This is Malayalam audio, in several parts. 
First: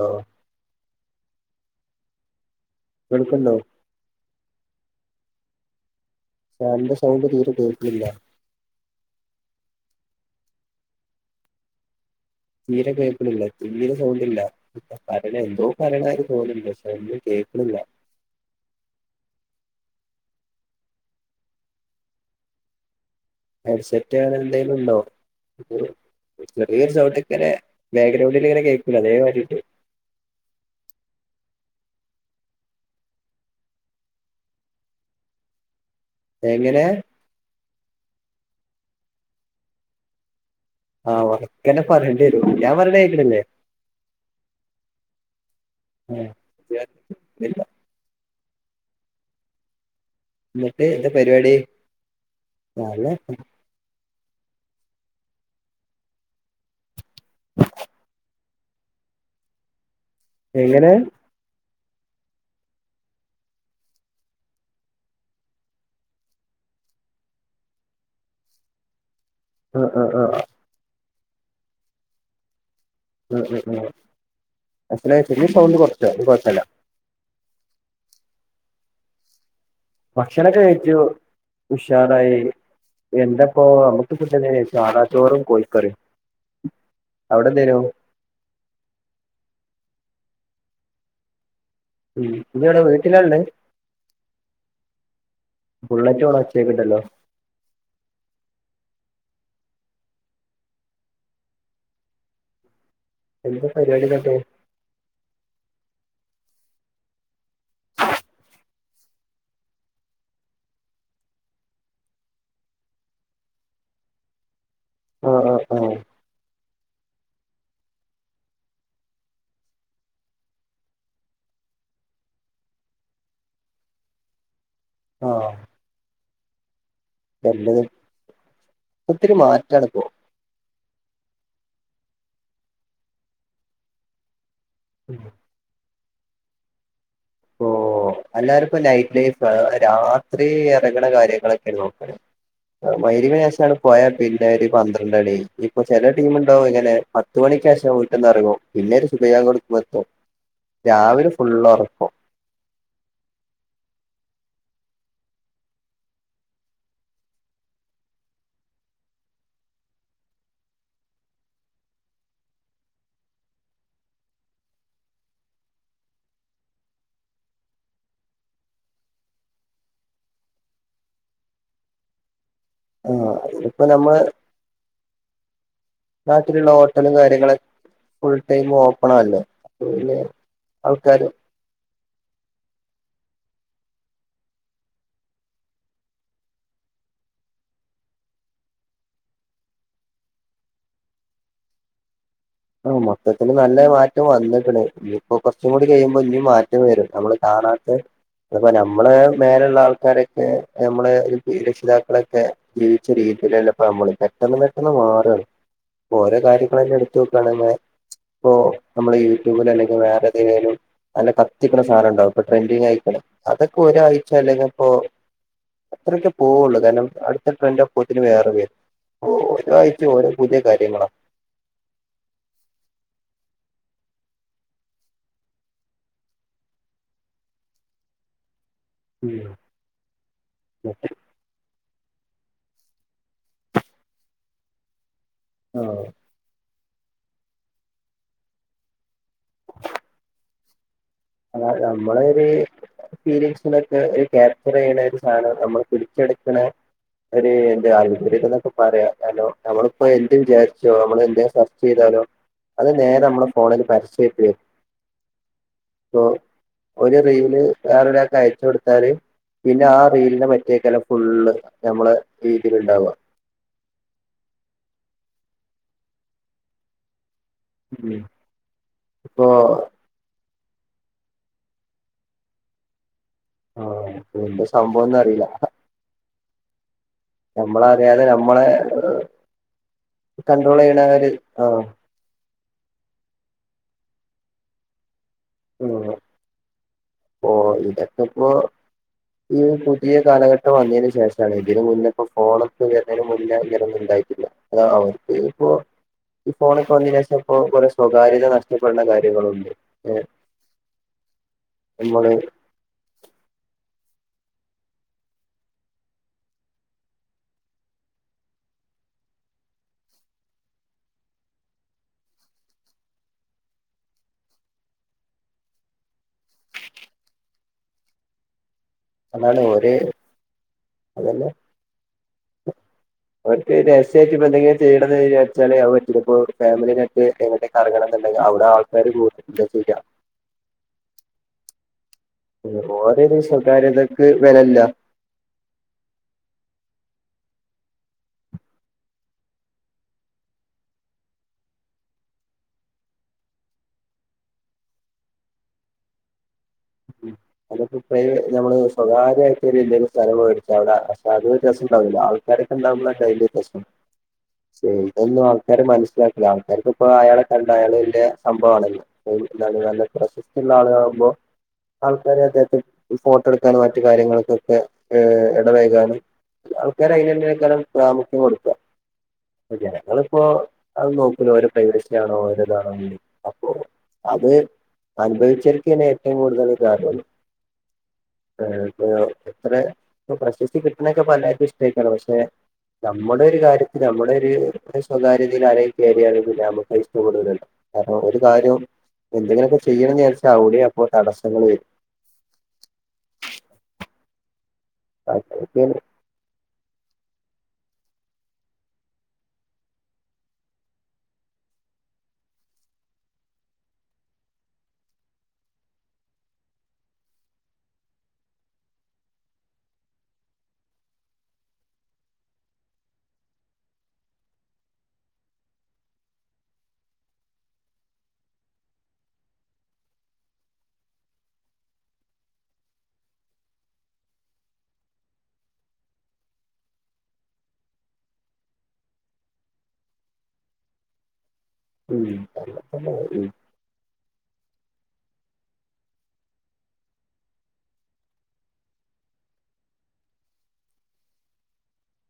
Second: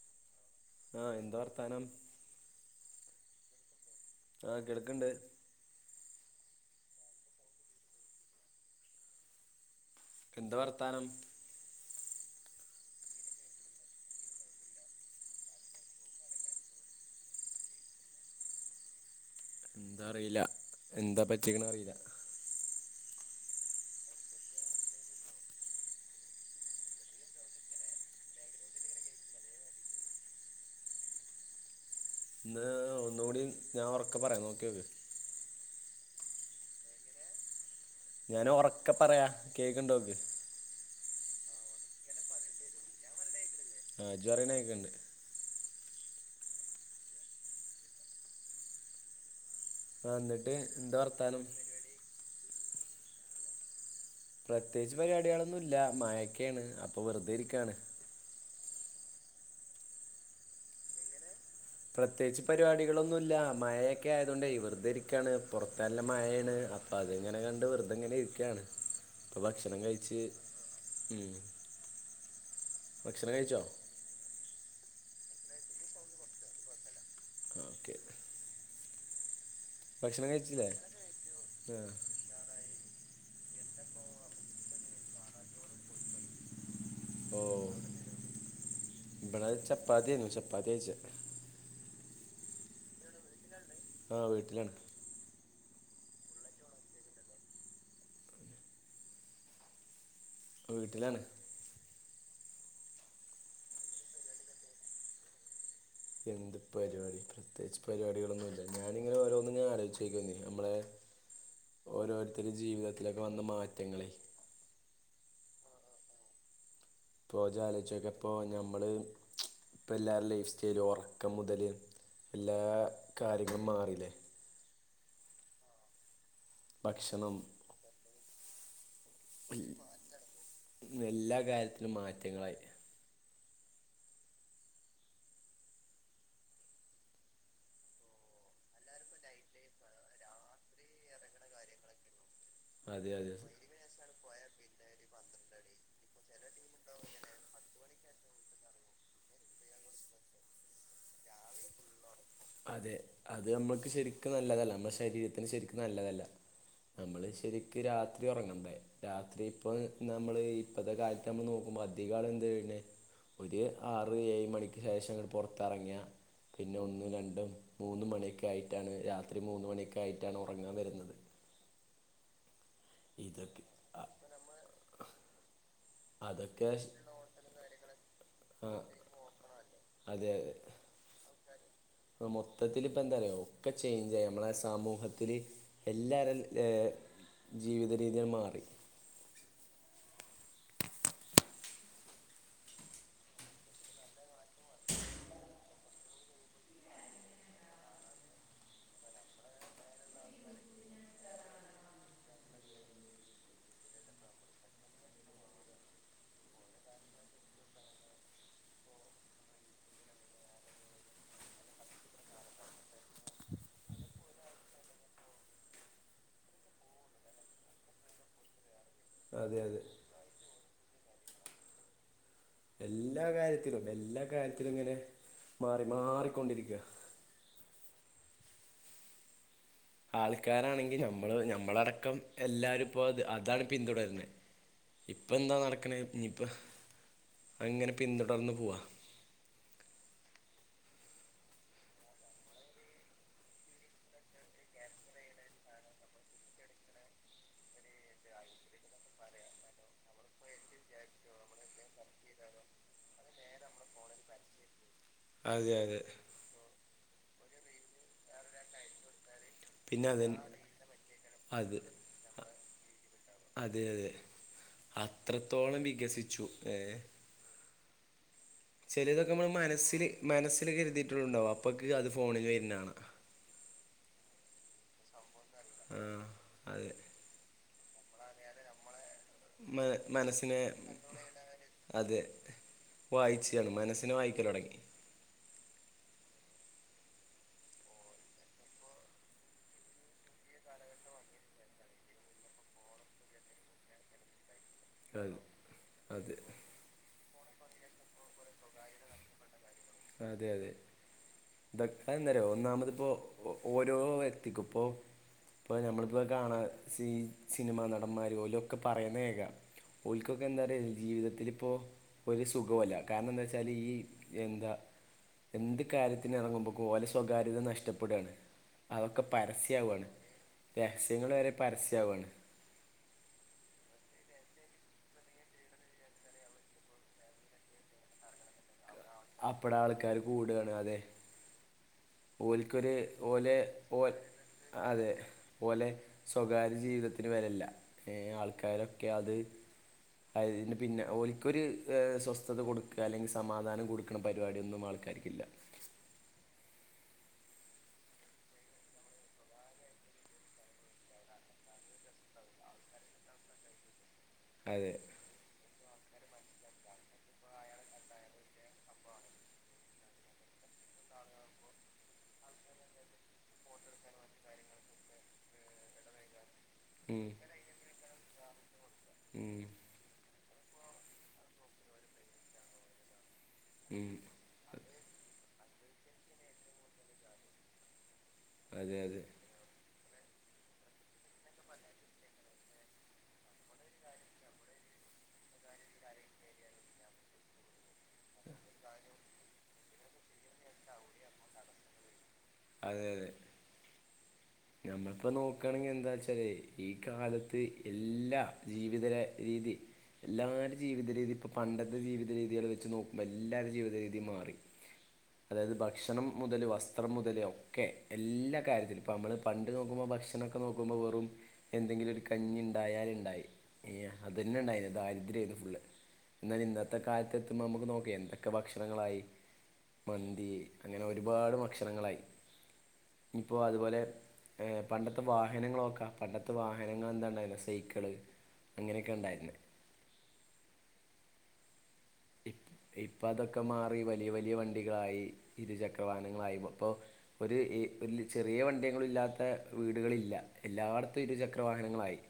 ഓഹ്. ആഹ് എന്താ വർത്താനം? കെൾക്ക് ണ്ടോ? ആഹ് കേൾക്ണ്ട്. ഞാൻ്റെ സൗണ്ട് തീരെ കേൾക് ല്ല. കെന്ത വർത്താനം? തീരെ കേൾപ് ണില്ലേ? തീരെ സൗണ്ട്ല്ല. ഇപ്പ പറിണ എന്തോ പറിണാരി തോന്നുണ്ട് ക്ഷെ ഒന്നും കേക്ണില്ല. ന്താ അറീല എന്താ പറ്റിക്കണ അറീല. ഹെഡ്സെറ്റ്ങ്ങ നെന്തെലും ണ്ടോ? ചെറിയൊരു സൗണ്ട്ങ്ങനെ ബേഗ്രൗണ്ടിൽ ങ്ങനെ കേക്കൂലെ അതേ മാരിണ്ട്. ത്... ഒന്നൂടിം ഞാ ഒർക്കെ പറയ നോക്ക്യോക്ക്. എങ്ങനെ? ഞാനൊറെക്കെ പറയാ കേക്ക് ണ്ടോക്ക്. ആഹ് ഓർക്കനെ പറ്യണ്ട്യരു ഞാ പറിണെ ഏക്ക്ണില്ലേ? ആഹ് ജ് പറിണ കേക്ക്ണ്ട്. [inaudible] ആഹ് ണ്ട്. ന്നിട്ട് ന്താ പരിവാടി. [unintelligible] പ്രത്യേകിച്ച് പരിപാട്യാളൊന്നൂല്ല, മായൊക്കെണ് അപ്പൊ വെറുതെ ഇരിക്കാണ്. എങ്ങനെ? പ്രത്യേകിച്ച് പരിപാടികളൊന്നുല്ല മയയൊക്കെ ആയതൊണ്ടേ വെർ തെരിക്കാണ് പുറത്തല്ല മഴയാണ് അ അതെങ്ങനെ കണ്ട് വെറുതെ എങ്ങനെ ഇരിക്കുകയാണ് ഇപ്പൊ ഭക്ഷണം ആഹ് ആഹ് കഴിച്ച് ആഹ് ഉം ഭക്ഷണം ഉം കഴിച്ചോ ഉം ഉം ഭക്ഷണം കഴിച്ചാ ഇനി സൗണ്ട് കുറച്ചൊ കുഴപ്പല്ല ആ ഓക്കെ ഭക്ഷണം ഭക്ഷണൊക്കെ കഴിച്ചില്ലേ കഴിച്ചു ആ ഉഷാറായി എന്തപ്പോ നമ്മുക്ക് എന്ത സാധാച്ചോറും കോഴിക്കറിയും ഓ അവിടെ എന്തേനോ ഇവിടെ ചപ്പാത്തിയാനു ചപ്പാത്തിയാ കഴിച്ചേ ഉം നീ എവിട വീട്ടിലാള്ളെ ആ വീട്ടിലാണ് ബുള്ളറ്റു അവിടെ വെച്ചക്കണ്ടല്ലോ വീട്ടിലാണ് എന്താ പരിപാടിങ്ട്ട്. എന്ത് പരിപാടി പ്രത്യേകിച്ച് പരിപാടികളൊന്നും ഇില്ല ഞാനിങ്ങനെ ഓരോന്നും ആലോചിച്ചേക്കാ രുന്ന്നമ്മളെ. [unintelligible] ഓരോരുത്തരു ജീവിതത്തിലൊക്കെ വന്ന മാറ്റങ്ങളെ. ആ ആഅ. പചാലിച്ചൊക്കെ ഇപ്പോൾ നഞമ്മള്.. ഇപ്പം എല്ലാവരു ലൈഫ്സ്റ്റൈൽ ഉറക്കം മുതല് എല്ലാ കാര്യങ്ങളും മാറില്ലേ. ആഹ ഭക്ഷണം എത് ഒ ഒത്തിരി മാറ്റമാണ് ഇപ്പോ. എല്ലാ കാര്യത്തിലും മാറ്റങ്ങളായി. ഉം ഓഹ് എല്ലാവുപ്പോ നൈറ്റ് ലൈഫ് രാത്രി ഇറങ്ങുന്ന കാര്യങ്ങളൊക്കെയ നോക്ണ്. അതെ അതെ മഹരിബിന് ശേഷാണ് പോയാൽ പിന്നെ ഒരു പന്ത്രണ്ട്ണി. ഇപ്പൊ ചെില ടീമുണ്ടാവും ഇങ്ങനെ പത്ത് മണിക്കക് ശേഷം. പെന്ന്റങ്ങോ പിന്നീര് സുഖയാൻ കൊടുക്കുമ്പ എത്തും രാവിലെ ഫുള് ഉറക്കു അതെ അത് നമ്മൾക്ക് ശരിക്കും നല്ലതല്ല നമ്മുടെ ശരീരത്തിന് ശരിക്കും നല്ലതല്ല. നമ്മൾ ശരിക്ക് രാത്രി ഉറങ്ങണ്ടേ രാത്രി ഇപ്പൊ നമ്മൾ. ഇപ്പത്തെ കാലത്ത് നമ്മ നോക്കുമ്പോ അതികാളും എന്താ ചെയ്യുന്നേ ഒരു ആറ് ഏഴ് മണിക്ക് ശേഷം ഇങ്ങ് പുറത്തിറങ്ങിയ പിന്നെ ഒന്ന് രണ്ട്. ഇടം മൂന്ന് മണിയൊക്ക ആയിട്ടാണ് രാത്രി മൂന്ന് മണിയൊക്കെ ആയിട്ടാണ് ഉറങ്ങാൻ വരുന്നത്. ആ ഇതൊക്കെ ഇത്പ്പൊ അ- നമ്മൾ. അതൊക്കെ നാട്ടിലുള്ള ഹോട്ടലും കാര്യങ്ങളളും ഫുൾ ആ ടൈം ഓപ്പണല്ലേഅത് പിന്നെ. ആൾക്കാര്. മൊത്തത്തിൽ ഇപ്പ എന്താ അറിയോ ഒക്കെ ചേയ്ഞ്ചായി നമ്മളെ സമൂഹത്തില്. എല്ലാരും ഏ ജീവിത രീതിയങ്ങ് മാറി. ആ മൊത്തത്തിൽ നല്ല മാറ്റം വന്നു കുണ് ഇനിയിപ്പോ കൊറച്ചും കൂടി കഴിയുമ്പോ ഇനി മാറ്റം വരും നമ്മള്.. ആണട്ട അപ്പൊ നമ്മള് മേലുള്ള ആൾക്കാരൊക്കെ നമ്മള് ഒരു രക്ഷിതാക്കളൊക്കെ. ജീവിച്ച രീതിയിലല്ല ഇപ്പ നമ്മള് പെട്ടെന്ന് പെട്ടെന്ന് മാറാണ് ഓരോ കാര്യങ്ങളെന്നെണ്. ഇപ്പ തന്നെ നമ്മള് യൂട്യൂബിൽ അല്ലെങ്കിൽ വേറെ ഏതെങ്കിലും. നല്ല കത്തിക്കണ സാധനം ഉണ്ടാവും ഇപ്പൊ ട്രെൻഡിങ്ങ് ആയിക്കണം അതൊക്കെ ഒരാഴ്ച അല്ലെങ്കിൽ ഇപ്പോ.. അത്രയൊക്കെ പോവുള്ളൂ കാരണം അടുത്ത ട്രെൻഡ് അപ്പോത്തിന് വേറെ വരും. ഓ അതെ അതെ ഒരാഴ്ച ഓരോ പുതിയ കാര്യങ്ങളാണ്. എല്ലാ കാര്യത്തിലും എല്ലാ കാര്യത്തിലും ഇങ്ങനെ മാറി മാറിക്കൊണ്ടിരിക്കുകയാണ്. [unintelligible] ആൾക്കാരാണെങ്കി നമ്മള് ഞമ്മളടക്കം എല്ലാരും ഇപ്പോ അത് അതാണ് പിന്തുടരുന്നത്. ഇപ്പ എന്താ നടക്കണ ആഹ് ഇനിയിപ്പ അങ്ങനെ പിന്തുടർന്ന് പോവാ. അ നമ്മളരു. സിനൊക്കെ ഒരു ക്യാപ്ചർ ചെയ്യണ ഒരു സാധനം നമ്മള് പിച്ചെടുക്കണ.. ഒരു എന്ത ആര്യ എന്നൊക്കെ പറയാ നമ്മളിപ്പോ എന്ത് വിചാരിച്ചോ നമ്മൾ എന്ത സെർച്ച് ചെയ്താലോ. അത് നേരെ നമ്മള് ഫോണിൽ പരസ്യമായിട്ട് വരും അതെ അതെ. ഇപ്പൊ ഒരു റീവില് വറെരാ അയച്ച കൊടുത്താല്. പിന്നെ ആ റീലിനെ മറ്റേക്കല്ലാം ഫുള്ള് അത് നമ്മള് രീതിൽ ഉണ്ടാവുക. അതെ അതെ അത്രത്തോളം വികസിച്ചു ഏ. ഉം ചെലതൊക്കെ ഇപ്പൊ നമ്മൾ മനസ്സില്. മനസ്സിൽ കരുതിയിട്ടുണ്ടാവും അപ്പൊക്ക് അത് ഫോണിൽ വരുന്നതാണ്. ആഹ എന്തസംഭവംന്നുമറിയില്ല ആ അതെ നമ്മള അറിയാല നമ്മളെ മ മനസ്സിനെ കണ്ട്രോൾ ചെയ്യണ ഒരു ആഹ് അതെ വായിച്ചയാണ് മനസ്സിനെവായിക്കൽ തുടങ്ങി [unintelligible] ഓ ഇതൊക്ക എപ്പോ ഈ പുതിയ കാലഘട്ടം വന്നതിനു ശേഷമാണ് ഇതിന് മുന്ന ഇപ്പോ ഫോണൊക്കെ വരുന്നതിന് മുന്നേ ഇങ്ങനയൊനുല്ല്യ ആയിട്ട് ഇല്ല അതെ അവർക്ക് ഇപ്പോ അതെ ഈ ഫോണ ഫോൺ വന്നെന്നു ശേഷം ഇപ്പൊ സ്വകാര്യത നഷ്ടപ്പെടുന്ന കാര്യങ്ങളുണ്ട് അതെ അതെ നമ്മള് അതെന്താന്നറിയോ ഒന്നാമത് ഇപ്പോ ഓരോ വ്യക്തിക്കും ഇപ്പോ ഇപ്പ നമ്മളിപ്പോ കാണാ സീ സിനിമാ നടന്മാര് പോലും ഒക്കെ പറയുന്ന കേൾക്കാ ഒൽക്കൊക്കെ എന്തറിയോ ജീവിതത്തിൽ ഇപ്പോ ഒരു സുഖവല്ല കാരണം എന്താവെച്ചാൽ ഈ എന്താ എന്ത് കാര്യത്തിന് ഇറങ്ങുമ്പോക്കെ ഓലെ സ്വകാര്യത നഷ്ടപ്പെട്‌ ആണ് അതൊക്കെ അതാണ് ഒര് പരസ്യാവാണ് രഹസ്യങ്ങൾ വരെ പരസ്യാവാണ് ഓൽക്ക് രഹസ്യം ആയിട്ട് ഇപ്പം എന്തെങ്കിലും ചെയ്യണം വിചാരിച്ചാൽ അതു പറ്റോ ഫാമിലിയായിട്ട് എങ്ങട്ടെ അവിടെ ങ്ങാനോകട്ടെങ്കിൽ അവിടെ ആളു അപ്പൾ ആൾക്കാര് കൂടാണ് അതെ ഓൽക്കൊരു ഓരോ ഓലെ ഓൽ സ്വകാര്യതക്ക് വിലയില്ല അതെ ഓലെ സ്വകാര്യ ജീവിതത്തിൽ വരേല്ല ഏ ആൾക്കാരൊക്കെ അത് അതിന് പിന്നെ ഒലിക്കൊരു സ്വസ്ഥത കൊട്ക്കഅല്ലെങ്കി സമാധാനം കൊടുക്കണ പരിപാടിയ ഒന്നും ആൾക്ക് അവരിക്കില്ല ഉം അതൊക്ക ഇപ്പംഈ ഒര് നമ്മള് സ്വകാര്യയിട്ട് ഒരു എന്തേലും സ്ഥലംമേടിച്ച അവിടെ പക്ഷെ ഒരു രസംണ്ടാവില്ല ആൾ അതൊക്കെണ്ടാവുമ്പോളാ ഡെയിലി പ്രശ്നം അതെ ചെയ്തൊന്നും ആൾക്കാര് മനസ്സിലാക്കില്ല ആൾക്കാർക്ക് ഇപ്പോ അയാളെ കണ്ട അയാള് വലിയ സംഭവണല്ലോ ന്താണ് നല്ല പ്രസക്തി ഉള്ള ആളുകളാകുമ്പോ ആൾക്കാരെ അദ്ദേഹത്തെ ഫോട്ടോ എടുക്കാനും മറ്റു കാര്യങ്ങൾക്കൊക്കെ ഇടപഴുക്കാനും ആൾക്കാർ ഉം ആയിനെന്നേക്കാരം പ്രാമുഖ്യം കൊടുക്ക മ് ജനങ്ങളിപ്പോ അത് നോക്കൂല ഓരോ പ്രൈവസി ആണ് ഓരോ ഇതാണ് പറയും ഉം അപ്പോഅത് അനുഭവിച്ചിരിക്കാണ് ഏറ്റവും കൂടുതല് ഇതറിയുള്ളു അതെ അതെ [unintelligible] അതെ പ്പോ പ്രസക്തി കിട്ടണക്കെ എല്ലാർക്കും ഇഷ്ട്ടായിക്കുണ് പക്ഷെ നമ്മുടെ ഒരു കാര്യത്തില് നമ്മുടെ ഒരു സ്വകരയതയില് ആരെങ്കിലും കയറിയാല് പിന്നെ നമുക്ക് നമ്മുക്ക്‌ അതിഷ്ടപ്പെടൂല്ലല്ലോ അപ്പൊ ഒരു കാര്യം എന്തെങ്കിലുമൊക്കെ ചെയ്യണം എന്നുവെച്ചാൽ അവിടെ അപ്പോ തടസങ്ങൾ വരും അതെ അതെ നമ്മളിപ്പോ നോക്കണെങ്കി അതൊക്കെയാണ് എന്താ ച്ചാലേ ഈ കാലത്ത് എല്ലാ ജീവിത രീതി എല്ലാര ജീവിത രീതി ഇപ്പൊ പണ്ടത്തെ ജീവിത രീതികൾ വെച്ച് നോക്കുമ്പോ എല്ലാര ജീവിത രീതി മാറി അതായത് ഭക്ഷണം മുതല് വസ്ത്രം മുതല് ഒക്കെ എല്ലാ കാര്യത്തിലും ഇപ്പോ നമ്മള് പ നോക്കുമ്പോ ഭക്ഷണ ഒക്കെ നോക്കുമ്പോ വെറും എന്തെങ്കിലും ഒരു കഞ്ഞി ഉണ്ടായാലുണ്ടായി ഏഹ് അതെന്നെ ഉണ്ടായിന് ദാരിദ്രയേന് ഫുള് എന്നാൽ ഇന്നത്തെ കാലത്ത് എത്തുമ്പോ നമുക്ക് നോക്ക് എന്തൊക്കെ ഭക്ഷണങ്ങളായി മന്തി അങ്ങനെ ഒരുപാട് ഭക്ഷണങ്ങളായിനിപ്പോ അതുപോലെ പണ്ടത്തെ വാഹനങ്ങളൊക്കാ പണ്ടത്തെ വാഹനങ്ങൾ എന്താണ്ടായിരുന്ന സെക്കള് അങ്ങനെയൊക്കെ ണ്ടായിരുന്ന ഉം അങ്ങനെ തന്നെ ഇപ്പ ഉം അതൊക്കെ മാറി വലിയ വലിയ വണ്ടികളായി ഇരുചക്രവാഹങ്ങളായി അപ്പോ ഒരുഈ ഒരു ചെറിയ വണ്ടിയില്ലാത്ത വീടുകളില്ല എല്ലായിടത്തും ഇരു ചക്രവാഹനങ്ങളായി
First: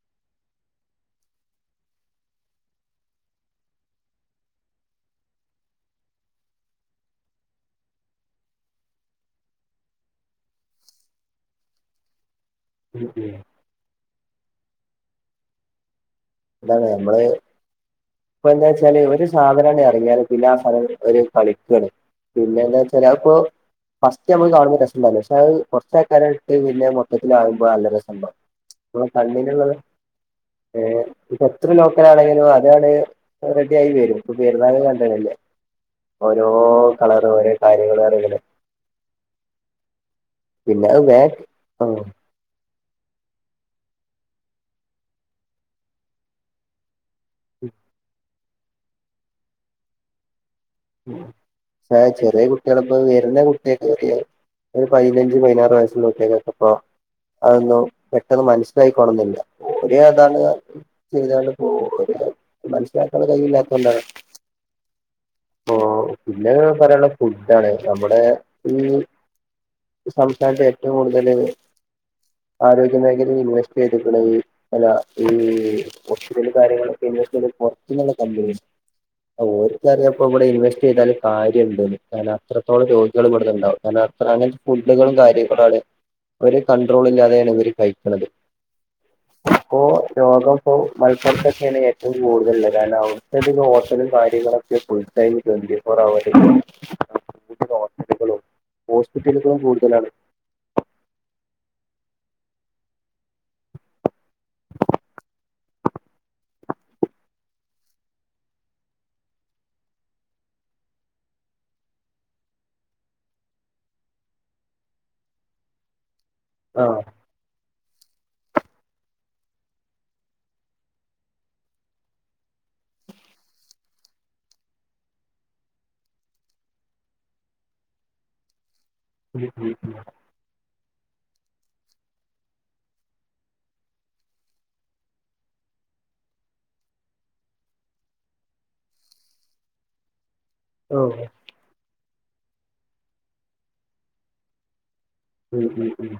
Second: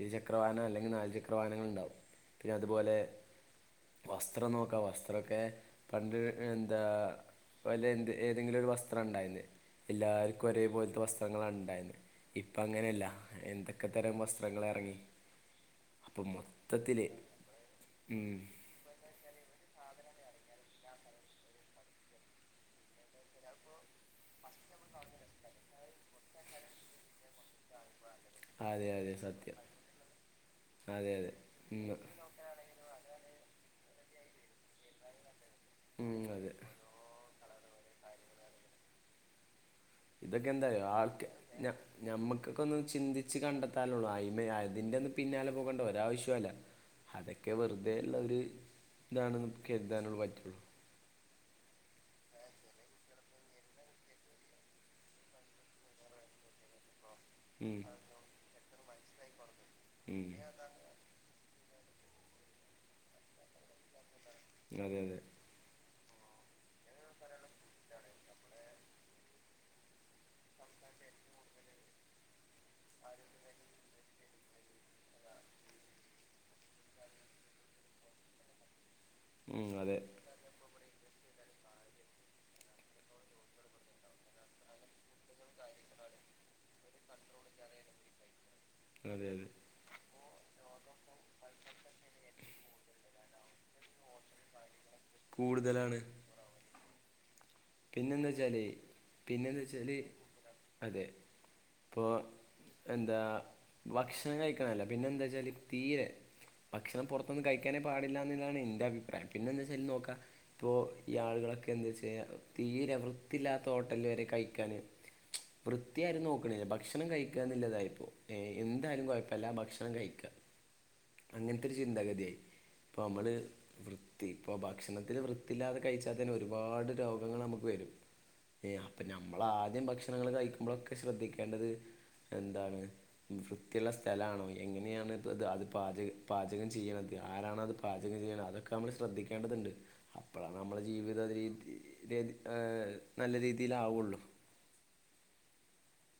ഇരു ചക്രവാഹനം അല്ലെങ്കിൽ നാല് ചക്രവാഹനങ്ങൾണ്ടാവും പിന്നെ അതുപോലെ വസ്ത്രം നോക്കാം വസ്ത്രമൊക്കെ പണ്ട് എന്താ അപ്പോ അല്ല എന്ത് ഏതെങ്കിലും ഒരു വസ്ത്രം ഉണ്ടായിരുന്നു എല്ലാവർക്കും ഒരേപോലത്തെ വസ്ത്രങ്ങളാണ് ഉണ്ടായിരുന്നത് ഇപ്പ ഉം അങ്ങനെയല്ല ഉം എന്തൊക്കെ തരം വസ്ത്രങ്ങൾ ഇറങ്ങി അപ്പം മം അതാണ് നമ്മള് ഇപ്പ എന്താ ഒരു സാധനണ ഇറങ്ങിയാറ് പിന്ന ആ സാധനം കളിക്കാണ് പിന്നെന്താ വച്ചാല് അപ്പൊ ഫസ്റ്റ് നമ്മള് കാണുമ്പോ രസംഇണ്ടാവില്ല പക്ഷെ അത് കുറച്ച ആൾക്കാരായിട്ട് പിന്നെ മൊത്തത്തി ആകുമ്പോൾ നല്ല രസംണ്ടാവും അതെ നമ്മടെ അതെ സത്യം കണ്ണീനുള്ളത് ഏ അതെ അതെ ഇപ്പ എത്ര ഉം. ലോക്കലാണെങ്കിലും അതാണ് റെഡി ആയി വരും ഇപ്പൊ പേരുന്നാളിനും കണ്ടതല്ലേ ഉം, ഓരോ അതെ കളർ ഓരോ കാര്യങ്ങള ആണങ്ങനെ ഇതൊക്കെ എന്തായും പിന്നെ അത് വേ ആൾക്ക് ഞമ്മുക്ക് ഒന്ന് ചിന്തിച്ച് കണ്ടെത്താലുള്ളൂ അയിമ അതിന്റെ ഒന്നും പിന്നാല പോകേണ്ട ഒരാവശ്യമില്ല അതൊക്കെ വെറുതെ ഉള്ള ഒരു ഇതാണ് നമുക്ക് കരുതാനുള്ള പറ്റുള്ളൂ ആഹ് ചെറിയ കുട്ടികൾ ഇപ്പ വരുന്ന കുട്ടിയൊക്കെ ചെറിയ ഒരു പതിനഞ്ച് പതിനാറ് വയസ്സുള്ള കുട്ടികൾക്കൊക്കെ ഇപ്പൊ ഉം, അതൊന്നും പെട്ടെന്ന് മനസ്സിലായിക്കോള്ളണമെന്നില്ല പൊതുവെ ഉം. അതാണ് [unintelligible] മനസ്സിലാക്കാനുള്ള കഴിവില്ലാത്ത കൊണ്ടാണ് അതെ അതെ ഓ പിന്നെ പറയാനുള്ള ഫുഡാണ് നമ്മുടെ ഈ സംസ്ഥാനത്തെ ഏറ്റവും കൂടുതല് ആരോഗ്യമേഖലയിൽ ഇൻവെസ്റ്റ് ചെയ്തിരിക്കണത് അല്ല ഈ ഓക്സിജനും കാര്യങ്ങളൊക്കെ ഇൻവെസ്റ്റ്‌ ചെയ്യുന്നത് പുറത്തുന്നുള്ള കമ്പനിയാ ഉം, അതെ ഒരുക്കറിയപ്പോ ഇവിടെ ഇൻവെസ്റ്റ് ചെയ്താലും കാര്യംണ്ടന്ന് കാരണം അത്രത്തോളം രോഗികളും ഇവിടുന്നണ്ടാവും കാരണം അങ്ങനത്തെ ഫുഡുകളും കാര്യങ്ങളാണ് ഒരു കൺണ്ട്രോൾ ഇല്ലാതെയാണ് ഇവര് കഴിക്കുന്നത് അതെ അതെ ഇപ്പോ രോഗം ഇപ്പോ മലപ്പൊറത്തൊക്കെയാണ് ഏറ്റവും കൂടുതലത് കാരണം അവിടുത്തെ ഹോട്ടലും കാര്യങ്ങളൊക്കെ ഒക്ക ഉണ്ട് കഴിഞ്ഞ ട്വന്റിി ഫോർ കൂടുതലാണ് അവർ കൂടുതൽ പിന്നെന്താ ഹോട്ടലുകളും വെച്ചാല് ഹോസ്പിറ്റലുകളും പിന്നെന്താ വെച്ചാല് കൂടുതലാണ് അതെ ഇപ്പോൾ എന്താ ഭക്ഷണം കഴിക്കണംല്ല പിന്നെ എന്താ വെച്ചാല് തീരെ ഭക്ഷണം പുറത്തൊന്നും കഴിക്കാനേ പാടില്ല എന്നതാണ് എന്റെ അഭിപ്രായം പിന്നെ എന്താ വെച്ചാൽ നോക്കാം ഇപ്പൊ ഈ ആളുകളൊക്കെ എന്താ വെച്ച തീരെ വൃത്തിയില്ലാത്ത ഹോട്ടല് വരെ കഴിക്കാണ് വൃത്തിയാരും നോക്കണില്ല ആ ഭക്ഷണം കഴിക്കാന്നുള്ളതായിപ്പോ ഏ എന്തായാലും കുഴപ്പില്ല ഭക്ഷണം കഴിക്ക അങ്ങനത്തെ ഒരു ചിന്താഗതിയായി ഇപ്പോൾ നമ്മള് വൃത്തി ഇപ്പോൾ ഭക്ഷണത്തിൽ വൃത്തിയില്ലാതെ കഴിച്ചാൽ തന്നെ ഒരുപാട് രോഗ ങ്ങൾ നമുക്ക് വരും അപ്പൊ നമ്മൾ ആദ്യം ഭക്ഷണങ്ങൾ കഴിക്കുമ്പോഴൊക്കെ ശ്രദ്ധിക്കേണ്ടത് എന്താണ് വൃത്തിയുള്ള സ്ഥലാണോ എങ്ങനെയാാണ് അത് പാചകം പാചകം ചെയ്യണത് ആരാണോ അത് പാചകം ചെയ്യൽ അതൊക്കെ നമ്മള് ശ്രദ്ധിക്കേണ്ടതുണ്ട് അപ്പോഴാണ് നമ്മളുടെ ഓ ജീവിതം അത് നല്ല രീതിയിലാവയുള്ളൂ ഉം ഉം ഉ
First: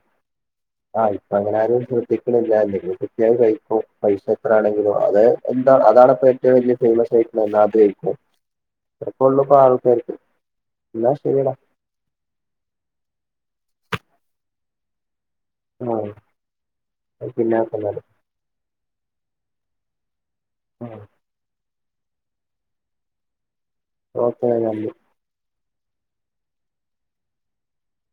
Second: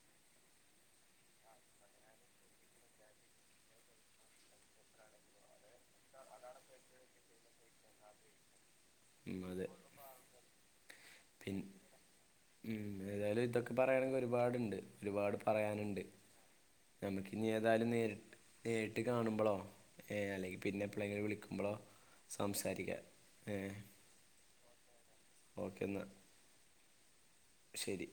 ആഹ് ഇപ്പൊ അങ്ങനെ ആരും ശ്രദ്ധിക്കണില്ല എന്തെങ്കിലും കിട്ടിയാൽ അത് കഴിക്കും പൈസ എത്ര ആണെങ്കിലും ആണെങ്കിലും അത് എന്താ അതാണ്പ്പ ഏറ്റവും വലിയ ഫേമസ് ആയിട്ടുള്ള എന്ന ആഗ്രഹിക്കും ഉം, അതൃകൊള്ളു അതെ ആൾക്കാർക്ക് എന്നാ ശരിയടാ ഉം ഏതായാലും ഇതൊക്കെ പറയാണെങ്കിൽ ഒരുപാടുണ്ട് ഒരുപാട് പറയാനുണ്ട് ആ നമുക്ക ഇനി പിന്നെ വിളിക്കാം ഏതായാലും നേരിട്ട് നേരിട്ട് കാണുമ്പോഴോ ഏ അല്ലെങ്കിൽ പിന്നെ എ എന്നാല് പോയെങ്കിൽ വിളിക്കുമ്പോളോ സാംസാരിക്കാ ഏ ഓക്കെ ഓക്ക എന്നാൽ ശരി